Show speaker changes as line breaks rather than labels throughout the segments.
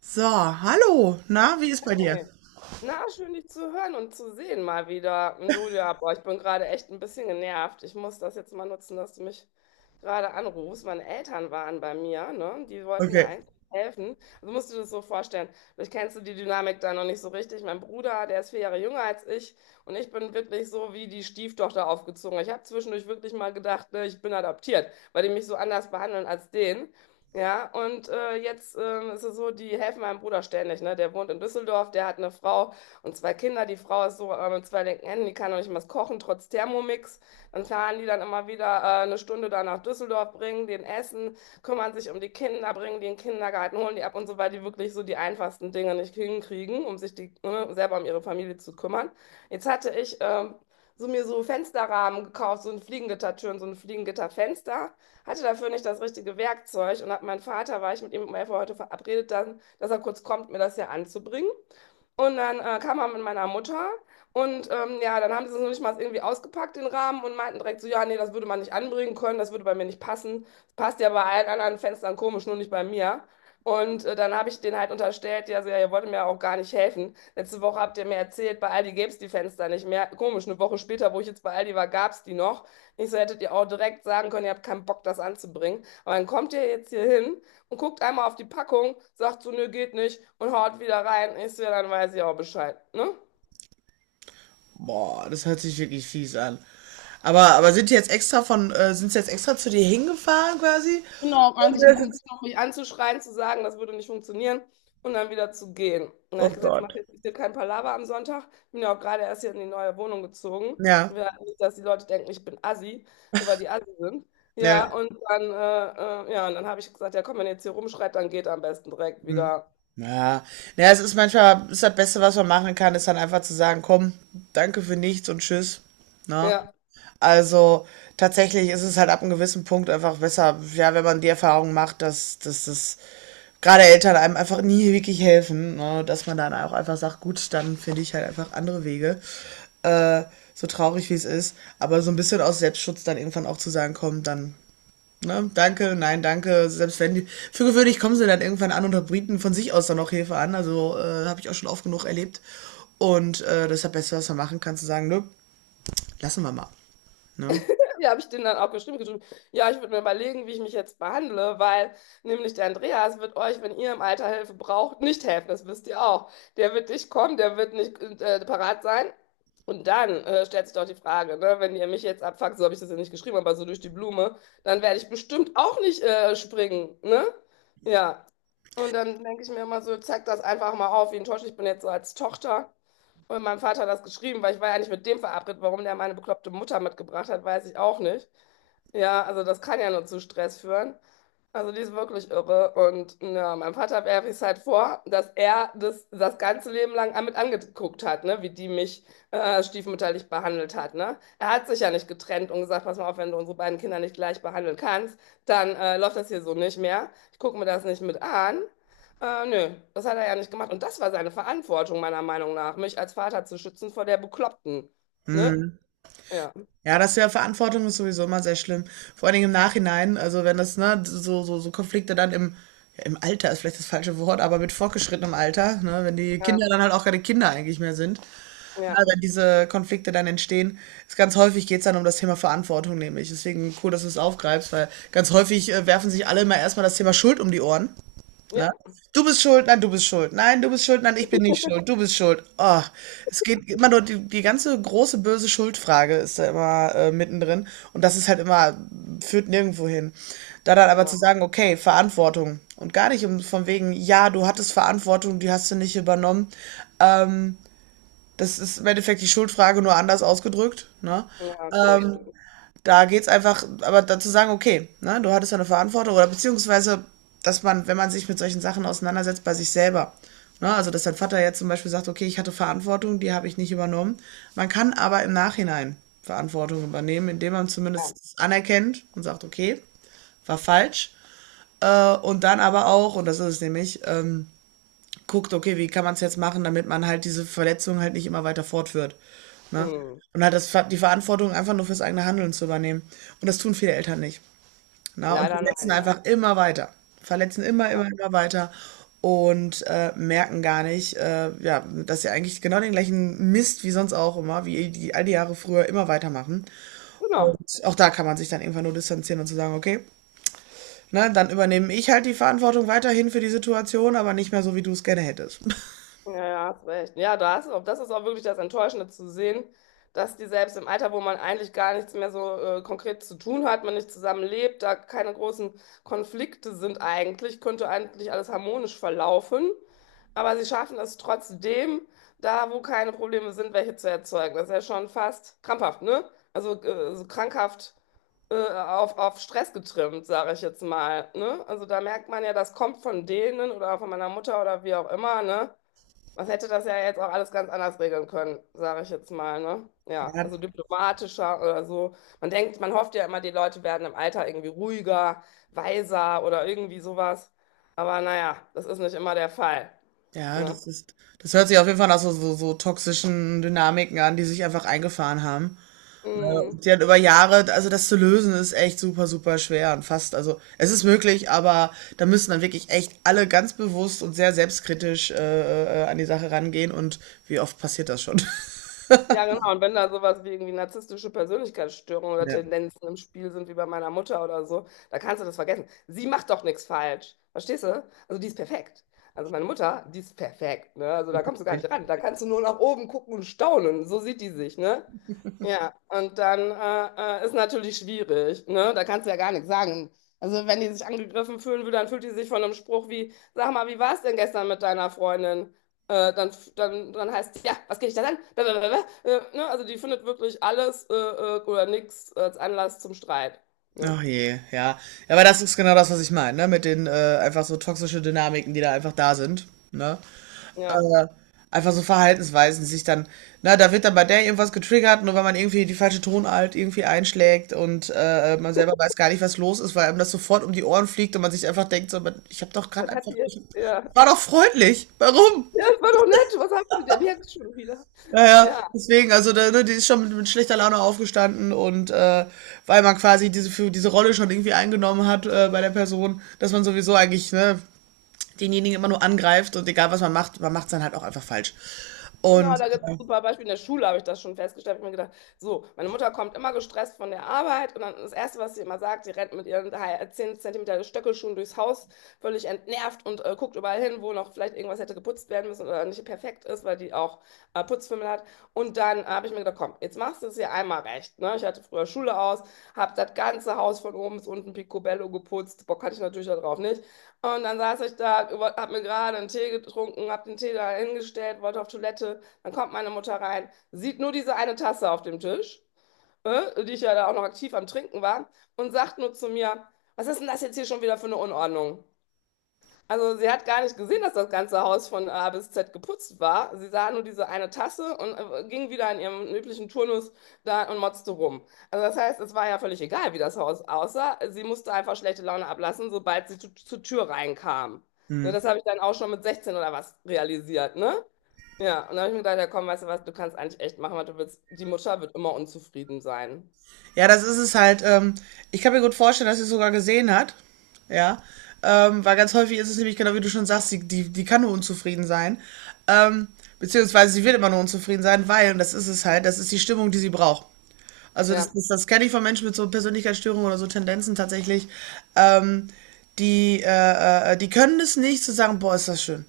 So, hallo. Na, wie ist bei dir?
Hey. Na, schön dich zu hören und zu sehen mal wieder. Und du, ja, boah, ich bin gerade echt ein bisschen genervt. Ich muss das jetzt mal nutzen, dass du mich gerade anrufst. Meine Eltern waren bei mir, ne? Die wollten mir
Okay.
eigentlich helfen. Also musst du dir das so vorstellen. Vielleicht kennst du die Dynamik da noch nicht so richtig. Mein Bruder, der ist vier Jahre jünger als ich und ich bin wirklich so wie die Stieftochter aufgezogen. Ich habe zwischendurch wirklich mal gedacht, ne, ich bin adoptiert, weil die mich so anders behandeln als den. Ja, und jetzt ist es so, die helfen meinem Bruder ständig, ne? Der wohnt in Düsseldorf, der hat eine Frau und zwei Kinder. Die Frau ist so mit zwei linken Händen, die kann noch nicht mal was kochen, trotz Thermomix. Dann fahren die dann immer wieder eine Stunde da nach Düsseldorf, bringen den Essen, kümmern sich um die Kinder, bringen die in den Kindergarten, holen die ab und so, weil die wirklich so die einfachsten Dinge nicht hinkriegen, um sich die, ne, selber um ihre Familie zu kümmern. Jetzt hatte ich so mir so Fensterrahmen gekauft, so ein Fliegengittertüren, so ein Fliegengitterfenster hatte dafür nicht das richtige Werkzeug und hab meinen Vater, war ich mit ihm um 11 Uhr heute verabredet, dann, dass er kurz kommt, mir das hier anzubringen. Und dann kam er mit meiner Mutter und ja, dann haben sie es noch nicht mal irgendwie ausgepackt, den Rahmen, und meinten direkt so, ja, nee, das würde man nicht anbringen können, das würde bei mir nicht passen. Das passt ja bei allen anderen Fenstern komisch, nur nicht bei mir. Und dann habe ich denen halt unterstellt, ja, so, ja, ihr wollt mir auch gar nicht helfen. Letzte Woche habt ihr mir erzählt, bei Aldi gäbe es die Fenster nicht mehr. Komisch, eine Woche später, wo ich jetzt bei Aldi war, gab es die noch. Ich so, hättet ihr auch direkt sagen können, ihr habt keinen Bock, das anzubringen. Aber dann kommt ihr jetzt hier hin und guckt einmal auf die Packung, sagt so, nö, geht nicht und haut wieder rein. Ich so, ja, dann weiß ich auch Bescheid, ne?
Boah, das hört sich wirklich fies an. Aber sind die jetzt extra von, sind sie jetzt extra zu dir hingefahren quasi?
Genau,
Und
eigentlich im
der
Prinzip.
sitzt.
Noch mich anzuschreien, zu sagen, das würde nicht funktionieren und dann wieder zu gehen. Und dann habe
Oh
ich gesagt, jetzt
Gott.
macht jetzt hier kein Palaver am Sonntag. Ich bin ja auch gerade erst hier in die neue Wohnung gezogen.
Ja,
Wir, nicht, dass die Leute denken, ich bin Assi, nur weil die Assi sind.
ja.
Ja, und dann habe ich gesagt, ja komm, wenn ihr jetzt hier rumschreit, dann geht am besten direkt
Hm.
wieder.
Ja. Ja, es ist manchmal, ist das Beste, was man machen kann, ist dann einfach zu sagen, komm, danke für nichts und tschüss. Na?
Ja.
Also tatsächlich ist es halt ab einem gewissen Punkt einfach besser, ja, wenn man die Erfahrung macht, dass, dass das gerade Eltern einem einfach nie wirklich helfen, ne? Dass man dann auch einfach sagt, gut, dann finde ich halt einfach andere Wege. Äh, so traurig wie es ist, aber so ein bisschen aus Selbstschutz dann irgendwann auch zu sagen, komm, dann, ne, danke, nein, danke, selbst wenn die, für gewöhnlich kommen sie dann irgendwann an und bieten von sich aus dann auch Hilfe an, also habe ich auch schon oft genug erlebt und das ist ja das Beste, was man machen kann, zu sagen, nö, lassen wir mal, ne.
Ja, habe ich denen dann auch geschrieben, geschrieben, ja, ich würde mir überlegen, wie ich mich jetzt behandle, weil nämlich der Andreas wird euch, wenn ihr im Alter Hilfe braucht, nicht helfen, das wisst ihr auch. Der wird nicht kommen, der wird nicht parat sein. Und dann stellt sich doch die Frage, ne, wenn ihr mich jetzt abfuckt, so habe ich das ja nicht geschrieben, aber so durch die Blume, dann werde ich bestimmt auch nicht springen, ne? Ja. Und dann denke ich mir immer so, zeig das einfach mal auf, wie enttäuscht ich bin jetzt so als Tochter. Und mein Vater hat das geschrieben, weil ich war ja nicht mit dem verabredet. Warum der meine bekloppte Mutter mitgebracht hat, weiß ich auch nicht. Ja, also das kann ja nur zu Stress führen. Also die ist wirklich irre. Und ja, meinem Vater werfe ich es halt vor, dass er das ganze Leben lang mit angeguckt hat, ne? Wie die mich stiefmütterlich behandelt hat, ne? Er hat sich ja nicht getrennt und gesagt, pass mal auf, wenn du unsere beiden Kinder nicht gleich behandeln kannst, dann läuft das hier so nicht mehr. Ich gucke mir das nicht mit an. Nö, das hat er ja nicht gemacht. Und das war seine Verantwortung, meiner Meinung nach, mich als Vater zu schützen vor der Bekloppten. Ne?
Hm.
Ja.
Ja, das ist ja, Verantwortung ist sowieso immer sehr schlimm. Vor allen Dingen im Nachhinein, also wenn das, ne, so, so, so Konflikte dann im, ja, im Alter ist vielleicht das falsche Wort, aber mit fortgeschrittenem Alter, ne, wenn die Kinder
Ja,
dann halt auch keine Kinder eigentlich mehr sind, ne,
ja,
wenn diese Konflikte dann entstehen, ist ganz häufig, geht's dann um das Thema Verantwortung nämlich. Deswegen cool, dass du es aufgreifst, weil ganz häufig werfen sich alle immer erstmal das Thema Schuld um die Ohren. Ne?
ja,
Du bist schuld, nein, du bist schuld, nein, du bist schuld, nein, ich bin nicht schuld, du bist schuld. Oh, es geht immer nur, die, die ganze große böse Schuldfrage ist da immer mittendrin und das ist halt immer, führt nirgendwo hin. Da dann aber zu
genau.
sagen, okay, Verantwortung und gar nicht um, von wegen, ja, du hattest Verantwortung, die hast du nicht übernommen. Ähm, Das ist im Endeffekt die Schuldfrage nur anders ausgedrückt, ne?
Ja, okay, das
Ähm,
stimmt.
Da geht's einfach, aber dazu sagen, okay, ne, du hattest ja eine Verantwortung oder beziehungsweise, dass man, wenn man sich mit solchen Sachen auseinandersetzt, bei sich selber. Ne, also, dass dein Vater jetzt zum Beispiel sagt, okay, ich hatte Verantwortung, die habe ich nicht übernommen. Man kann aber im Nachhinein Verantwortung übernehmen, indem man
Ja.
zumindest anerkennt und sagt, okay, war falsch. Und dann aber auch, und das ist es nämlich, guckt, okay, wie kann man es jetzt machen, damit man halt diese Verletzung halt nicht immer weiter fortführt. Ne?
Hm.
Und halt das, die Verantwortung einfach nur fürs eigene Handeln zu übernehmen. Und das tun viele Eltern nicht. Ne? Und
Leider nein,
verletzen
ja.
einfach immer weiter. Verletzen immer, immer,
Aber,
immer weiter und merken gar nicht, ja, dass sie eigentlich genau den gleichen Mist wie sonst auch immer, wie die all die Jahre früher immer weitermachen.
genau.
Und auch da kann man sich dann irgendwann nur distanzieren und zu sagen, okay, ne, dann übernehme ich halt die Verantwortung weiterhin für die Situation, aber nicht mehr so, wie du es gerne hättest.
Ja, ja, hast recht. Ja, da hast, das ist auch wirklich das Enttäuschende zu sehen, dass die selbst im Alter, wo man eigentlich gar nichts mehr so konkret zu tun hat, man nicht zusammenlebt, da keine großen Konflikte sind eigentlich, könnte eigentlich alles harmonisch verlaufen. Aber sie schaffen es trotzdem, da wo keine Probleme sind, welche zu erzeugen. Das ist ja schon fast krampfhaft, ne? Also so krankhaft auf Stress getrimmt, sage ich jetzt mal, ne? Also da merkt man ja, das kommt von denen oder von meiner Mutter oder wie auch immer, ne? Was hätte das ja jetzt auch alles ganz anders regeln können, sage ich jetzt mal, ne? Ja,
Ja,
also diplomatischer oder so. Man denkt, man hofft ja immer, die Leute werden im Alter irgendwie ruhiger, weiser oder irgendwie sowas. Aber naja, das ist nicht immer der Fall,
ja,
ne?
das ist, das hört sich auf jeden Fall nach so, so, so toxischen Dynamiken an, die sich einfach eingefahren haben. Ne,
Mm.
und die dann über Jahre, also das zu lösen, ist echt super, super schwer und fast, also es ist möglich, aber da müssen dann wirklich echt alle ganz bewusst und sehr selbstkritisch an die Sache rangehen und wie oft passiert das schon?
Ja, genau. Und wenn da sowas wie irgendwie narzisstische Persönlichkeitsstörungen oder
Ja.
Tendenzen im Spiel sind, wie bei meiner Mutter oder so, da kannst du das vergessen. Sie macht doch nichts falsch. Verstehst du? Also die ist perfekt. Also meine Mutter, die ist perfekt, ne? Also da kommst du gar nicht ran. Da kannst du nur nach oben gucken und staunen. So sieht die sich, ne? Ja, und dann ist natürlich schwierig, ne? Da kannst du ja gar nichts sagen. Also wenn die sich angegriffen fühlen würde, dann fühlt die sich von einem Spruch wie, sag mal, wie war es denn gestern mit deiner Freundin? Dann heißt es, ja, was geht dich das an? Blablabla. Ne? Also die findet wirklich alles oder nichts als Anlass zum Streit. Ne?
Ach je, ja. Ja, aber das ist genau das, was ich meine, ne? Mit den einfach so toxische Dynamiken, die da einfach da sind, ne?
Ja.
Äh, Einfach so Verhaltensweisen sich dann, na, da wird dann bei der irgendwas getriggert, nur weil man irgendwie die falsche Tonart irgendwie einschlägt und man selber weiß gar nicht, was los ist, weil einem das sofort um die Ohren fliegt und man sich einfach denkt, so, ich habe doch gerade
Was hat
einfach,
die
ich
jetzt? Ja.
war doch freundlich, warum?
Ja, das war doch nett. Was haben sie denn jetzt schon wieder?
Naja,
Ja.
deswegen, also da, ne, die ist schon mit schlechter Laune aufgestanden und weil man quasi diese, für diese Rolle schon irgendwie eingenommen hat bei der Person, dass man sowieso eigentlich, ne, denjenigen immer nur angreift und egal was man macht es dann halt auch einfach falsch.
Genau,
Und
da gibt es ein super Beispiele. In der Schule habe ich das schon festgestellt. Ich habe mir gedacht, so, meine Mutter kommt immer gestresst von der Arbeit und dann das Erste, was sie immer sagt, sie rennt mit ihren 10 Zentimeter Stöckelschuhen durchs Haus, völlig entnervt und guckt überall hin, wo noch vielleicht irgendwas hätte geputzt werden müssen oder nicht perfekt ist, weil die auch Putzfimmel hat. Und dann habe ich mir gedacht, komm, jetzt machst du es hier einmal recht. Ne? Ich hatte früher Schule aus, habe das ganze Haus von oben bis unten picobello geputzt. Bock hatte ich natürlich darauf nicht. Und dann saß ich da, habe mir gerade einen Tee getrunken, habe den Tee da hingestellt, wollte auf Toilette. Dann kommt meine Mutter rein, sieht nur diese eine Tasse auf dem Tisch, die ich ja da auch noch aktiv am Trinken war, und sagt nur zu mir, was ist denn das jetzt hier schon wieder für eine Unordnung? Also sie hat gar nicht gesehen, dass das ganze Haus von A bis Z geputzt war. Sie sah nur diese eine Tasse und ging wieder in ihrem üblichen Turnus da und motzte rum. Also das heißt, es war ja völlig egal, wie das Haus aussah. Sie musste einfach schlechte Laune ablassen, sobald sie zur Tür reinkam. Ne, das
hm.
habe ich dann auch schon mit 16 oder was realisiert, ne? Ja, und dann habe ich mir gedacht, ja komm, weißt du was, du kannst eigentlich echt machen, was du willst. Die Mutter wird immer unzufrieden sein.
Ja, das ist es halt. Ich kann mir gut vorstellen, dass sie es sogar gesehen hat. Ja. Weil ganz häufig ist es nämlich genau wie du schon sagst, die, die, die kann nur unzufrieden sein. Ähm, Beziehungsweise sie wird immer nur unzufrieden sein, weil, und das ist es halt, das ist die Stimmung, die sie braucht. Also das,
Ja,
das, das kenne ich von Menschen mit so Persönlichkeitsstörungen oder so Tendenzen tatsächlich. Ähm, Die, die können es nicht zu sagen, boah, ist das schön.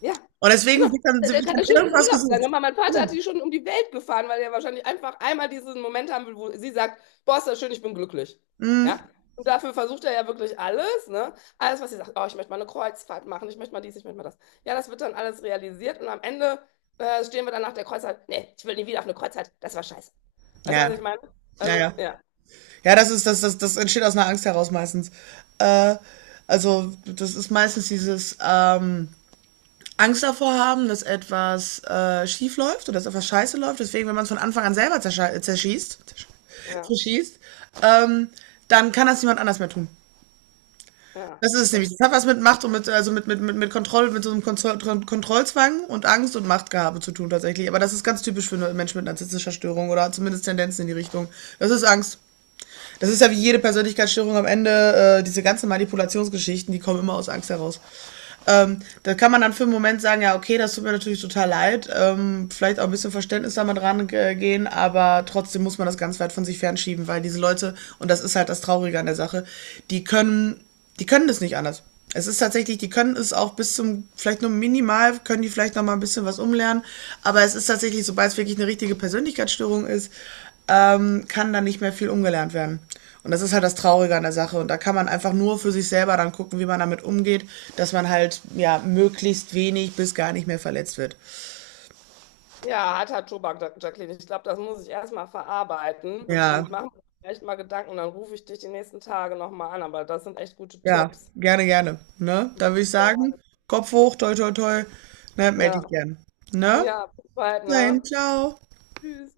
ja,
Und deswegen
genau. Der,
wird
der kann der
dann
schönste
irgendwas
Urlaub sein.
gesucht.
Hör mal, mein Vater hat
Genau.
die schon um die Welt gefahren, weil er wahrscheinlich einfach einmal diesen Moment haben will, wo sie sagt, boah, ist das schön, ich bin glücklich. Ja? Und dafür versucht er ja wirklich alles, ne? Alles, was sie sagt, oh, ich möchte mal eine Kreuzfahrt machen, ich möchte mal dies, ich möchte mal das. Ja, das wird dann alles realisiert und am Ende stehen wir dann nach der Kreuzfahrt, nee, ich will nie wieder auf eine Kreuzfahrt, das war scheiße. Weißt du, was
Ja,
ich meine?
ja,
Also,
ja.
ja,
Ja, das ist, das, das, das entsteht aus einer Angst heraus meistens. Äh, also, das ist meistens dieses Angst davor haben, dass etwas schief läuft oder dass etwas scheiße läuft. Deswegen, wenn man es von Anfang an selber zerschießt,
ja,
zerschießt, ähm, dann kann das niemand anders mehr tun.
ja,
Das ist es
das
nämlich. Das hat
stimmt.
was mit Macht und mit, also mit, mit Kontrolle, mit so einem Kontrollzwang und Angst und Machtgehabe zu tun tatsächlich. Aber das ist ganz typisch für Menschen mit narzisstischer Störung oder zumindest Tendenzen in die Richtung. Das ist Angst. Das ist ja wie jede Persönlichkeitsstörung am Ende, diese ganzen Manipulationsgeschichten, die kommen immer aus Angst heraus. Da kann man dann für einen Moment sagen, ja, okay, das tut mir natürlich total leid, vielleicht auch ein bisschen Verständnis damit rangehen, aber trotzdem muss man das ganz weit von sich fernschieben, weil diese Leute, und das ist halt das Traurige an der Sache, die können, die können das nicht anders. Es ist tatsächlich, die können es auch bis zum, vielleicht nur minimal, können die vielleicht noch mal ein bisschen was umlernen, aber es ist tatsächlich, sobald es wirklich eine richtige Persönlichkeitsstörung ist, kann da nicht mehr viel umgelernt werden. Und das ist halt das Traurige an der Sache. Und da kann man einfach nur für sich selber dann gucken, wie man damit umgeht, dass man halt ja möglichst wenig bis gar nicht mehr verletzt wird.
Ja, harter Tobak, Jacqueline. Ich glaube, das muss ich erstmal verarbeiten
Ja,
und machen mir vielleicht mal Gedanken. Dann rufe ich dich die nächsten Tage nochmal an. Aber das sind echt gute
ja,
Tipps.
gerne, gerne. Ne? Da
Die-
würde ich sagen, Kopf hoch, toi, toi, toi. Ne, melde
Ja,
dich gern. Ne?
ja, bis bald,
Nein
ne?
dahin, ciao.
Tschüss.